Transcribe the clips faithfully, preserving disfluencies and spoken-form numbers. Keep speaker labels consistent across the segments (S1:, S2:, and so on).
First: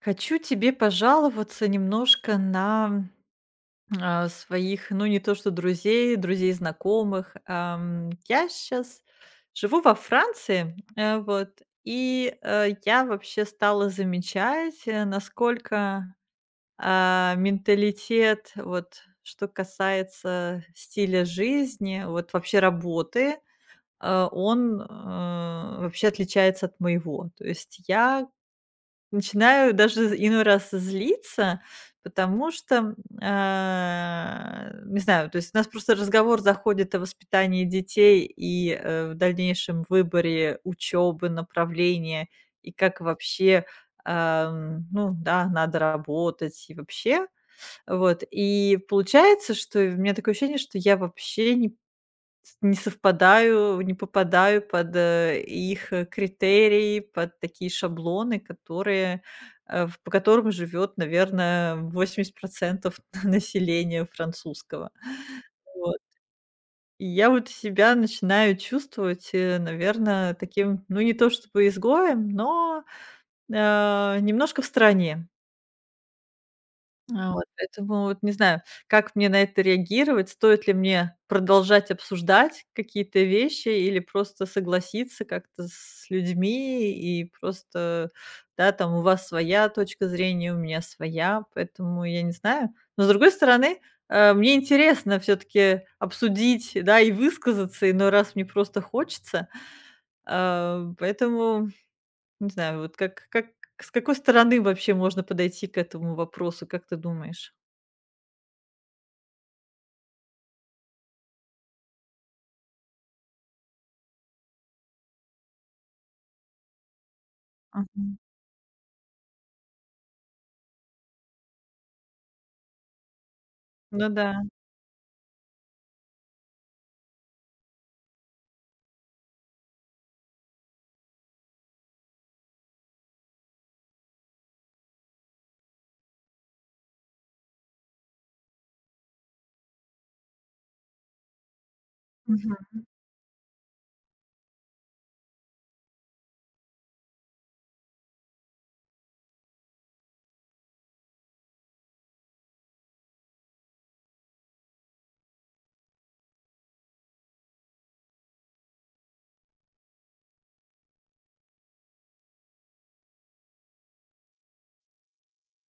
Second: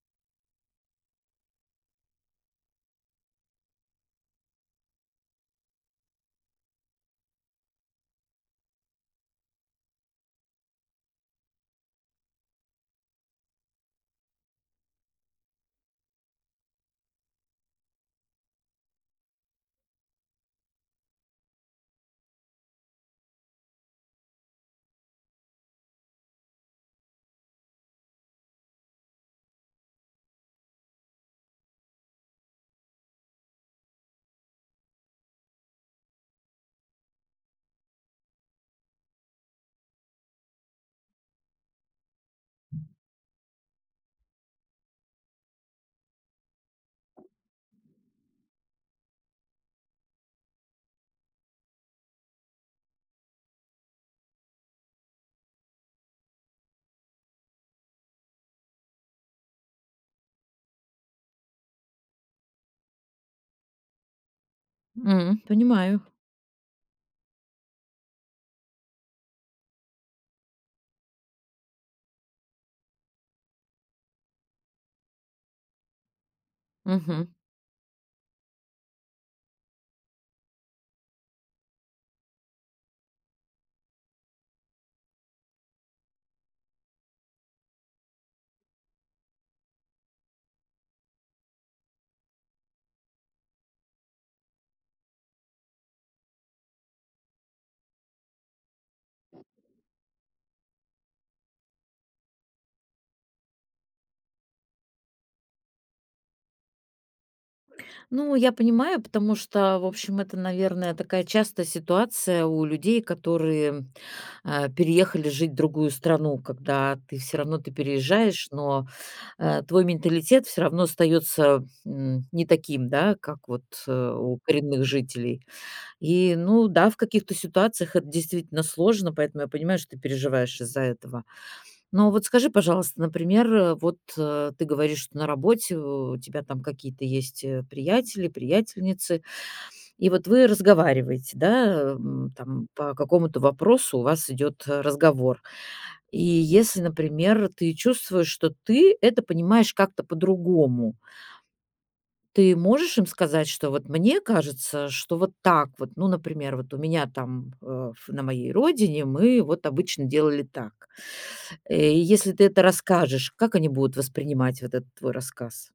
S1: Хочу тебе пожаловаться немножко на, а, своих, ну, не то что друзей, друзей знакомых. Ам, я сейчас живу во Франции, э, вот, и, э, я вообще стала замечать, э, насколько, а, менталитет, вот что касается стиля жизни, вот вообще работы, э, он, э, вообще отличается от моего. То есть я Начинаю даже иной раз злиться, потому что, а, не знаю, то есть у нас просто разговор заходит о воспитании детей и, э, в дальнейшем выборе учебы, направления, и как вообще, ам, ну да, надо работать и вообще. Вот, и получается, что у меня такое ощущение, что я вообще не с не совпадаю, не попадаю под, э, их, э, критерии, под такие шаблоны, которые, э, в по которым живет, наверное, восемьдесят процентов населения французского.
S2: М,
S1: Вот.
S2: понимаю.
S1: И я вот себя начинаю чувствовать, э, наверное, таким, ну, не то чтобы изгоем, но, э, немножко в стороне.
S2: Мгм.
S1: А, вот поэтому вот не знаю, как мне на это реагировать. Стоит ли мне продолжать обсуждать какие-то вещи или просто согласиться как-то с людьми и просто, да, там у вас своя точка зрения, у меня своя, поэтому я не знаю. Но с другой стороны, э, мне интересно все-таки обсудить, да, и высказаться, иной раз мне просто хочется. А, поэтому, не знаю, вот как, как, с какой стороны вообще можно подойти к этому вопросу, как ты думаешь?
S2: Ну, я понимаю, потому что, в общем, это, наверное, такая частая ситуация у людей, которые а, переехали жить в другую страну, когда ты все равно ты
S1: Мгм.
S2: переезжаешь, но э, твой менталитет все равно остается м, не таким, да, как вот
S1: Ну
S2: э,
S1: да.
S2: у коренных жителей. И, ну, да, в каких-то ситуациях это действительно сложно, поэтому я понимаю, что ты переживаешь из-за этого. Но вот скажи, пожалуйста, например, э, вот, э, ты говоришь, что на работе у тебя там какие-то есть, э, приятели, приятельницы, и вот вы разговариваете, да, м,
S1: Мгм.
S2: там по какому-то вопросу у вас идет, э, разговор. И если, например, ты чувствуешь, что ты это понимаешь как-то по-другому, ты можешь им сказать, что вот мне кажется, что вот так вот, ну, например, вот у меня там, э, ф на моей родине мы вот обычно делали так. Э, если ты это расскажешь, как они будут воспринимать вот этот твой рассказ?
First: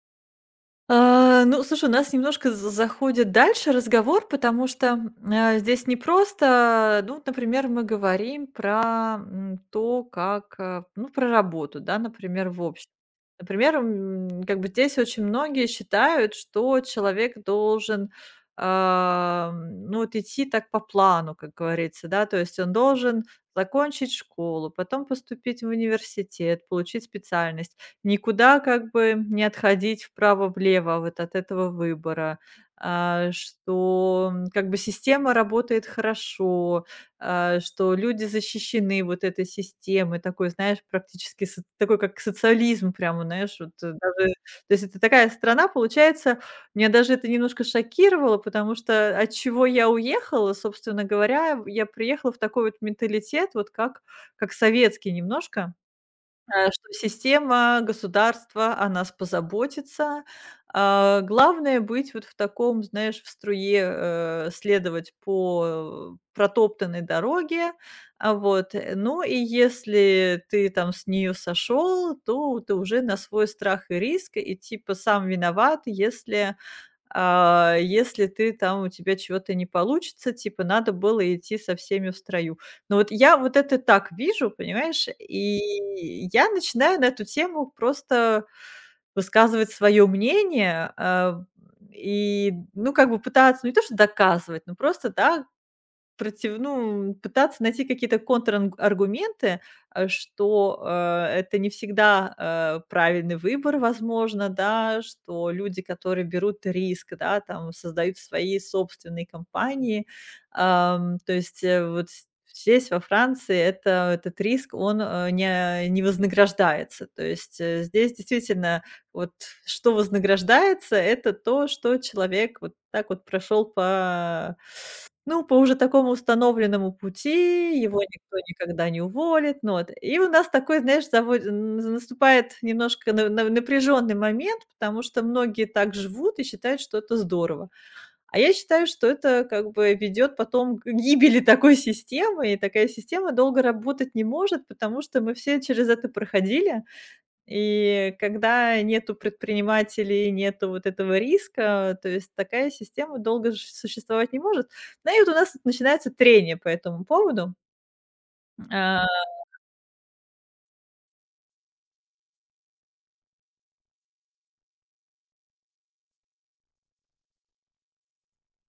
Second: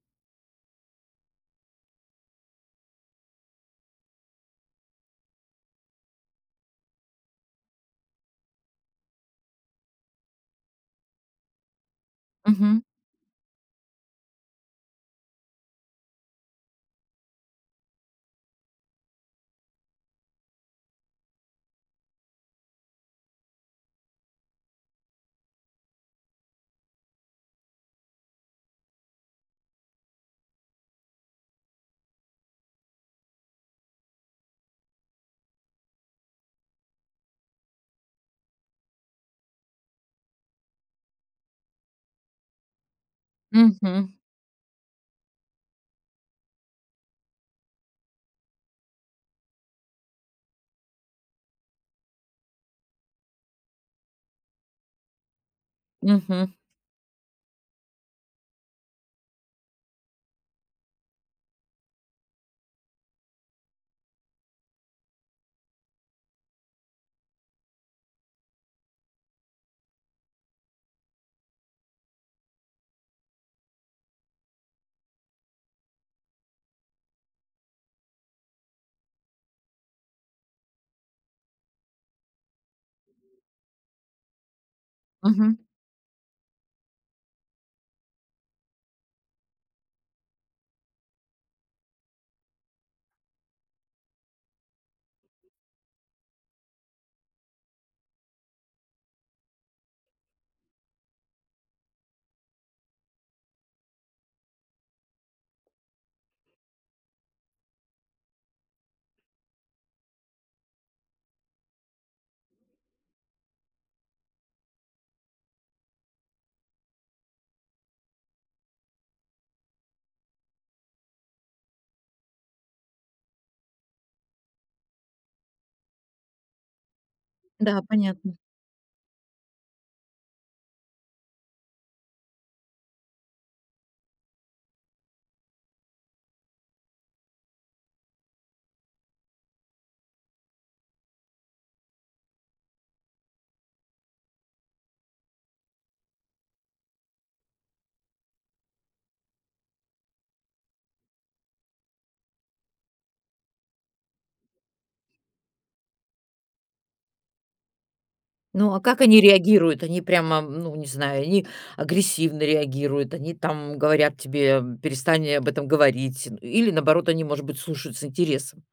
S1: А, ну, слушай, у нас немножко з заходит дальше разговор, потому что, а, здесь не просто, ну, вот, например, мы говорим про, м, то, как, а, ну, про работу, да, например, в
S2: Мгм.
S1: общем. Например, м, как бы здесь очень многие считают, что человек должен, ам, ну, вот идти так по плану, как говорится, да. То есть он должен закончить школу, потом поступить в университет, получить специальность. Никуда как бы не отходить вправо-влево вот от этого выбора. А, что, м, как бы система работает хорошо, а, что люди защищены вот этой системой, такой, знаешь, практически со такой, как социализм прямо, знаешь, вот, э,
S2: Мгм.
S1: даже. То есть это такая страна, получается, меня даже это немножко шокировало, потому что от чего я уехала, собственно говоря, я приехала в такой вот менталитет, вот как как советский немножко.
S2: Мгм.
S1: Э, что система, государство о нас позаботится. А, главное быть вот в таком, знаешь, в струе, э, следовать по протоптанной дороге. А, вот, э, ну и если ты там с нее сошел, то ты уже на свой страх и риск, и типа сам виноват, если а, если ты там у тебя чего-то не получится, типа надо было идти со всеми в строю. Но вот я вот это так вижу, понимаешь,
S2: Мгм.
S1: и я начинаю на эту тему просто высказывать свое мнение, а, и, ну, как бы пытаться ну, не то, что доказывать, но просто, да, Против ну, пытаться найти какие-то контранг э, что, э, это не всегда, э, правильный выбор, возможно, да, что люди, которые берут риск, да, там, создают свои собственные компании. Ам, то есть, э, вот с здесь, во Франции, это этот риск, он, э, не не вознаграждается. То есть, э, здесь действительно вот что вознаграждается- это то, что человек вот так вот прошел по ну, по уже такому установленному пути,
S2: Да,
S1: его
S2: понятно.
S1: никто никогда не уволит. Ну вот. И у нас такой, знаешь, завод н наступает немножко напряженный момент, потому что многие так живут и считают, что это здорово. А я считаю, что это как бы ведет потом к гибели такой системы, и такая система долго работать не может, потому что мы все через это проходили. И когда нету предпринимателей, нету вот этого риска, то есть такая система долго ж существовать не может. Ну и вот у нас начинается трение по этому поводу.
S2: Ну, а как
S1: А
S2: они реагируют? Они прямо, ну, не знаю, они агрессивно реагируют, они там говорят тебе: "Перестань об этом говорить". Или наоборот, они, может быть, слушают с интересом?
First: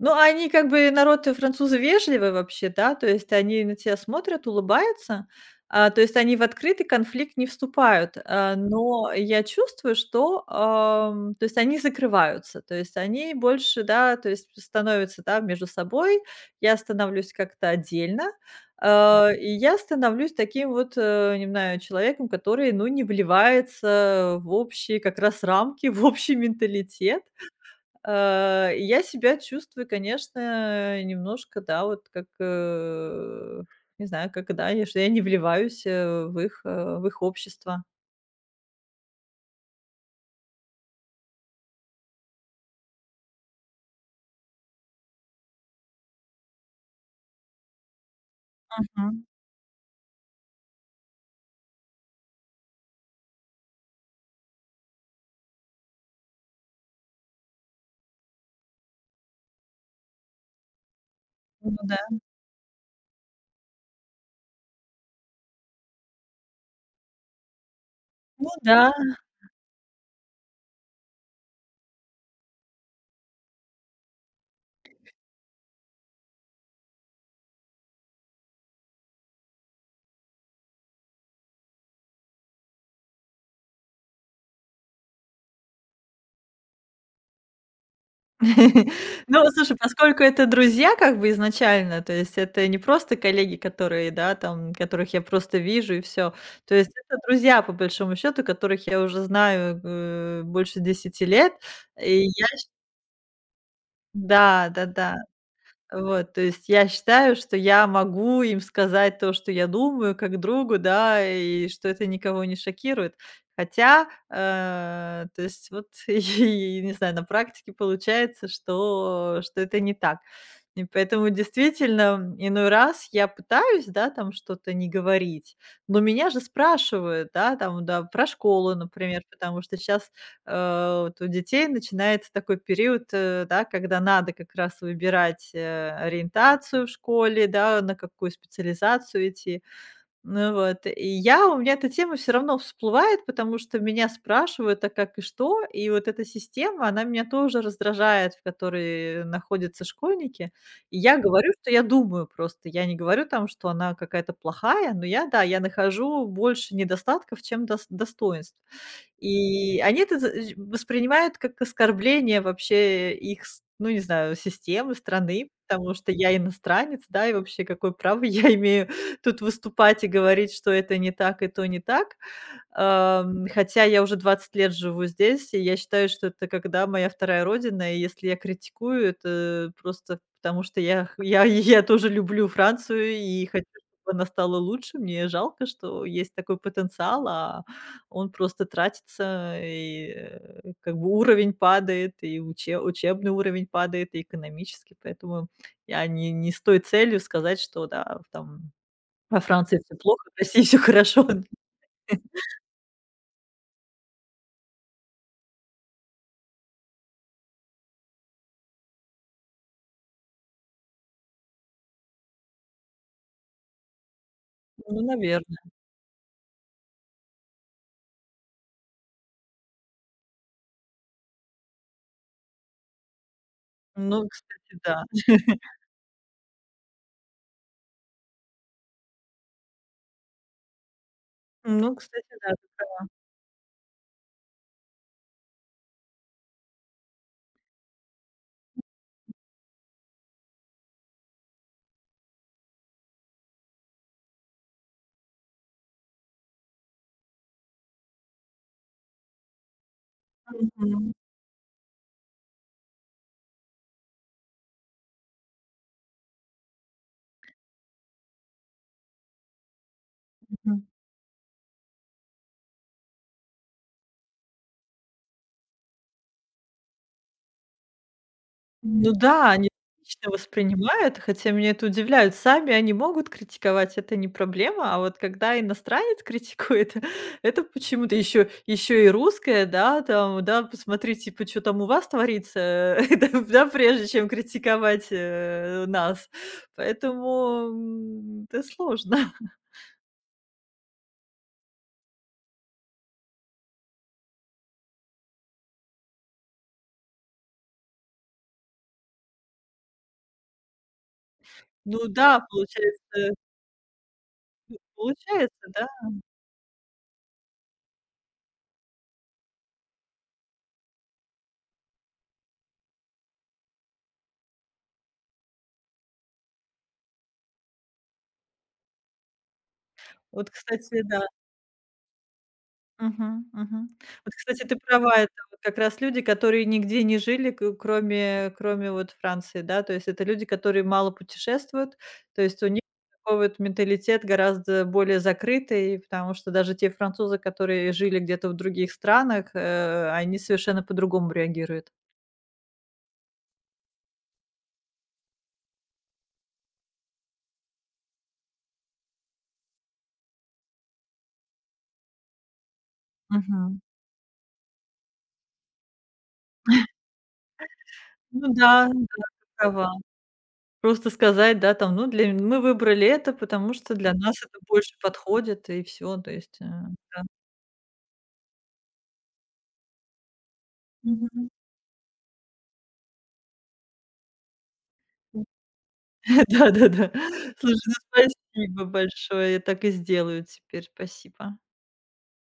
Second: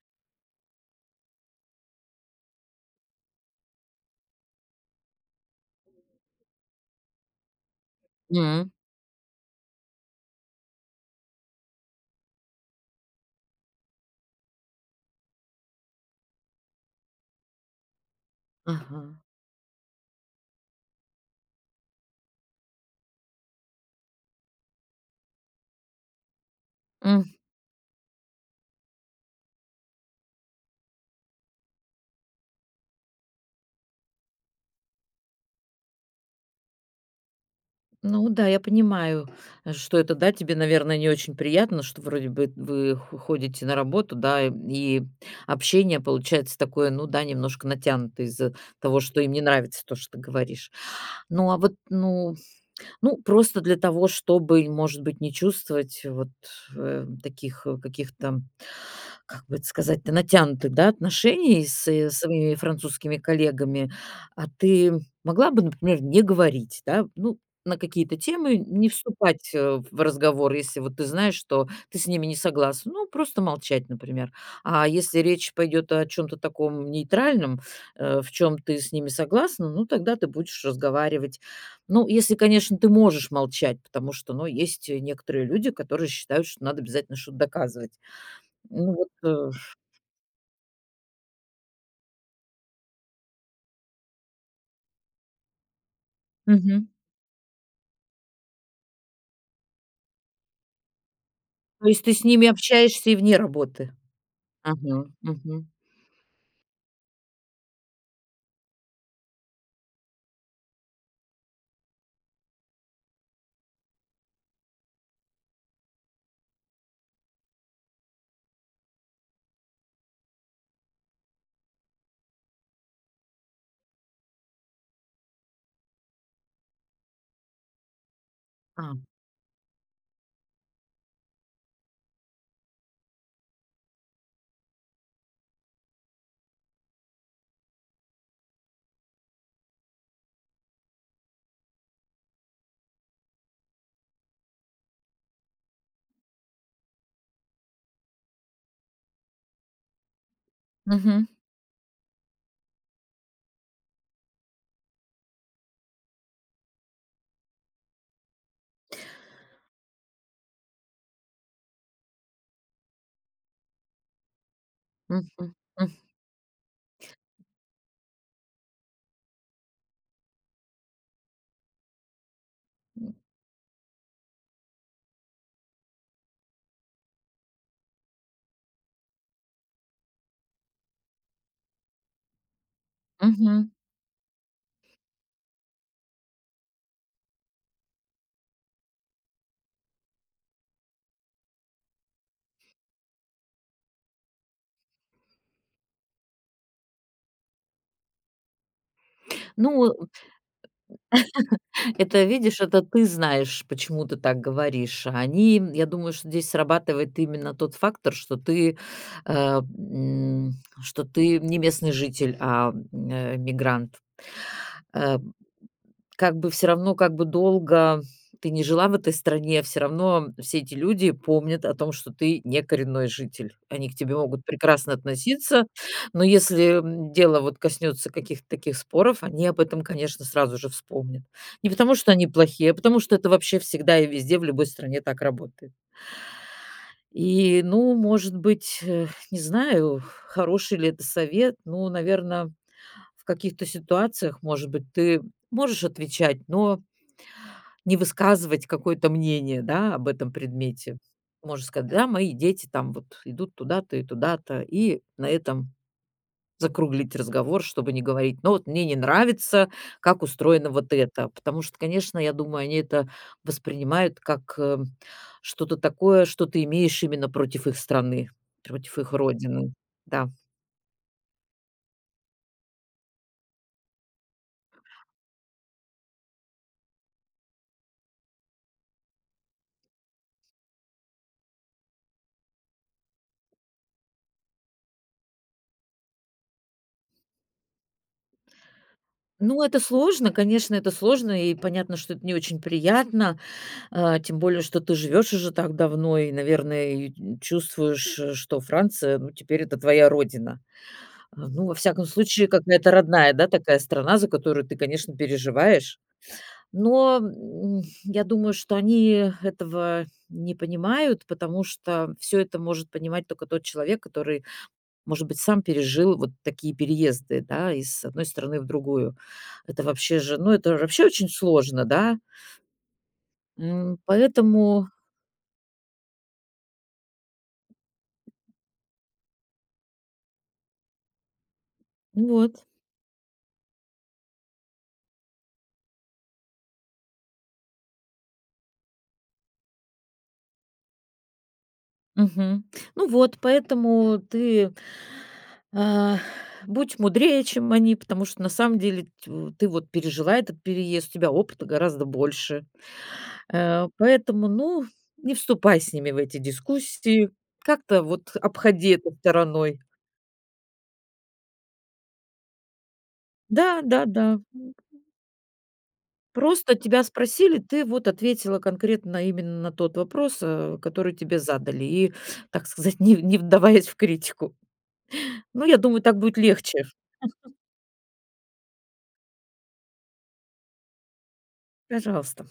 S1: Ну, а они как бы народ, э, французы вежливый вообще, да, то есть они на тебя смотрят, улыбаются, а, то есть они в открытый конфликт не вступают, а,
S2: М.
S1: но я чувствую, что, ам, то есть они закрываются, то есть они больше, да, то есть становятся, да, между собой, я становлюсь как-то отдельно,
S2: Ага.
S1: а, и я становлюсь таким вот, э, не знаю, человеком, который, ну, не вливается в общие как раз рамки, в общий менталитет. Э, и я себя чувствую, конечно, немножко, да, вот как, э, не знаю, как, да, я что я не вливаюсь, э, в их, э, в их общество.
S2: Ну да, я понимаю, э, что это, да, тебе, наверное, не очень приятно, что вроде бы вы хо- ходите на работу, да, и общение получается такое, ну да, немножко натянутое из-за того, что
S1: Мгм.
S2: им не нравится то, что ты говоришь. Ну а вот, ну, ну просто для того, чтобы, может быть, не чувствовать вот э, таких э, каких-то как бы это сказать-то, натянутых, да, отношений
S1: Ну
S2: с,
S1: да.
S2: э, своими французскими коллегами, а ты могла бы, например, не говорить, да, ну, на какие-то
S1: Ну
S2: темы не
S1: да.
S2: вступать, э, в разговор, если вот ты знаешь, что ты с ними не согласна. Ну, просто молчать, например. А если речь пойдет о чем то таком нейтральном, э, в чем ты с ними согласна, ну, тогда ты будешь разговаривать. Ну, если, конечно, ты можешь молчать, потому что, ну, есть, э, некоторые люди, которые считают, что надо обязательно что-то доказывать. Ну вот,
S1: Ну,
S2: э
S1: слушай, поскольку это друзья как бы изначально, то есть это не просто коллеги, которые, да, там, которых я просто вижу и все. То
S2: Мгм.
S1: есть это друзья, по большому счету, которых я уже знаю, э, больше десяти лет.
S2: То есть ты
S1: И
S2: с
S1: я
S2: ними общаешься и вне работы?
S1: Да,
S2: Мгм,
S1: да-да.
S2: мгм.
S1: Вот, то есть я считаю, что я могу им сказать то, что я думаю, как другу, да, и что это никого не шокирует. Хотя, э, то есть вот, и не знаю, на практике получается, что, что это не так. И поэтому действительно иной раз я пытаюсь, да, там что-то не говорить, но меня же спрашивают, да, там, да, про школу,
S2: А,
S1: например, потому что сейчас э, вот у детей начинается такой период, э, да, когда надо как раз выбирать, э, ориентацию в школе, да, на какую специализацию идти. Ну вот, и я у меня эта тема все равно всплывает, потому что меня спрашивают: "А как и что?" И вот эта система, она меня тоже раздражает, в которой находятся школьники. И я
S2: мгм,
S1: говорю, что я думаю просто. Я не говорю там, что она какая-то плохая, но я, да, я нахожу больше недостатков, чем дос достоинств. И они это за э, воспринимают как оскорбление вообще их с ну, не знаю, системы,
S2: мгм,
S1: страны,
S2: мгм,
S1: потому что я иностранец, да, и вообще какое право я имею тут выступать и говорить, что это не так и то не так. Ам, хотя я уже двадцать лет живу здесь, и я считаю, что это когда моя вторая родина, и если я критикую, это просто потому, что я х я я тоже люблю Францию и хочу,
S2: мгм.
S1: чтобы она стала лучше. Мне жалко, что есть такой потенциал, а он просто тратится, и, э, как бы уровень падает, и уче учебный уровень падает, и экономический. Поэтому я не не с той целью сказать, что да, там во Франции
S2: Ну,
S1: все плохо, в России все хорошо.
S2: это, видишь, это ты знаешь, почему ты так говоришь. А они, я думаю, что здесь срабатывает именно тот фактор, что ты, э, м, что ты не местный житель, а, м, э, мигрант.
S1: Ну,
S2: Э
S1: наверное.
S2: Как бы все равно, как бы долго ты не жила в этой стране, все равно все эти люди помнят о том, что ты не коренной житель. Они к тебе
S1: Ну,
S2: могут
S1: кстати,
S2: прекрасно
S1: да.
S2: относиться, но если, м, дело вот коснется каких-то таких споров, они об этом, конечно, сразу же вспомнят. Не
S1: Ну,
S2: потому, что они
S1: кстати, да.
S2: плохие, а потому, что это вообще всегда и везде, в любой стране так работает. И, ну, может быть, э, не знаю, хороший ли это совет. Ну, наверное в каких-то ситуациях, может быть, ты можешь отвечать, но не высказывать какое-то мнение, да, об этом предмете. Можно сказать: "Да, мои дети там вот идут туда-то и туда-то". И на этом закруглить разговор, чтобы не говорить: "Ну, вот мне не нравится, как устроено
S1: Мгм.
S2: вот это". Потому что, конечно, я думаю, они это воспринимают как, э, что-то такое, что ты имеешь именно против их страны, против
S1: Ну
S2: их
S1: да, они
S2: родины.
S1: лично
S2: Да.
S1: воспринимают, хотя меня это удивляет. Сами они могут критиковать, это не проблема, а вот когда иностранец критикует, это почему-то еще еще и русская, да, там, да, посмотрите, типа, что там у вас творится, да, да, прежде чем критиковать, э, нас. Поэтому, м, это сложно.
S2: Ну, это сложно, конечно, это сложно, и понятно, что это не очень приятно. А, тем более, что ты живешь уже так давно и, наверное, и чувствуешь, э, что Франция, ну, теперь это твоя родина. А, ну, во всяком
S1: Ну да,
S2: случае, какая-то родная,
S1: получается,
S2: да, такая страна, за которую ты, конечно,
S1: получается, да.
S2: переживаешь. Но, м, я думаю, что они этого не понимают, потому что все это может понимать только тот человек, который, может быть, сам пережил вот такие переезды, да, из одной страны в другую. Это вообще же, ну,
S1: Вот,
S2: это
S1: кстати,
S2: вообще
S1: да.
S2: очень сложно, да.
S1: Мгм, мгм.
S2: М,
S1: Вот, кстати, ты
S2: поэтому
S1: права, это вот как раз люди, которые нигде не жили, к кроме кроме вот Франции, да. То есть это люди, которые мало путешествуют,
S2: ну,
S1: то есть
S2: вот.
S1: у них такой вот менталитет гораздо более закрытый, потому что даже те французы, которые жили где-то в других странах, э, они совершенно по-другому реагируют.
S2: Мгм. Ну вот, поэтому ты, а, будь мудрее, чем они, потому что на самом деле тю ты вот пережила этот переезд, у тебя опыта гораздо больше.
S1: Мгм.
S2: Э, поэтому, ну, не вступай с ними в эти дискуссии, как-то вот
S1: Ну да,
S2: обходи
S1: да,
S2: это
S1: ты
S2: стороной.
S1: права. Просто сказать, да, там: "Ну, для м- мы выбрали это, потому
S2: Да,
S1: что
S2: да,
S1: для
S2: да.
S1: нас это
S2: М,
S1: больше подходит", и все. То есть, э,
S2: просто тебя
S1: да.
S2: спросили, ты вот ответила конкретно именно на тот вопрос, э, который тебе задали, и, так сказать, не не вдаваясь в критику.
S1: Мгм.
S2: Ну, я думаю, так будет легче.
S1: Да-да-да. Слушай, ну спасибо большое. Я так и сделаю теперь. Спасибо.
S2: Пожалуйста.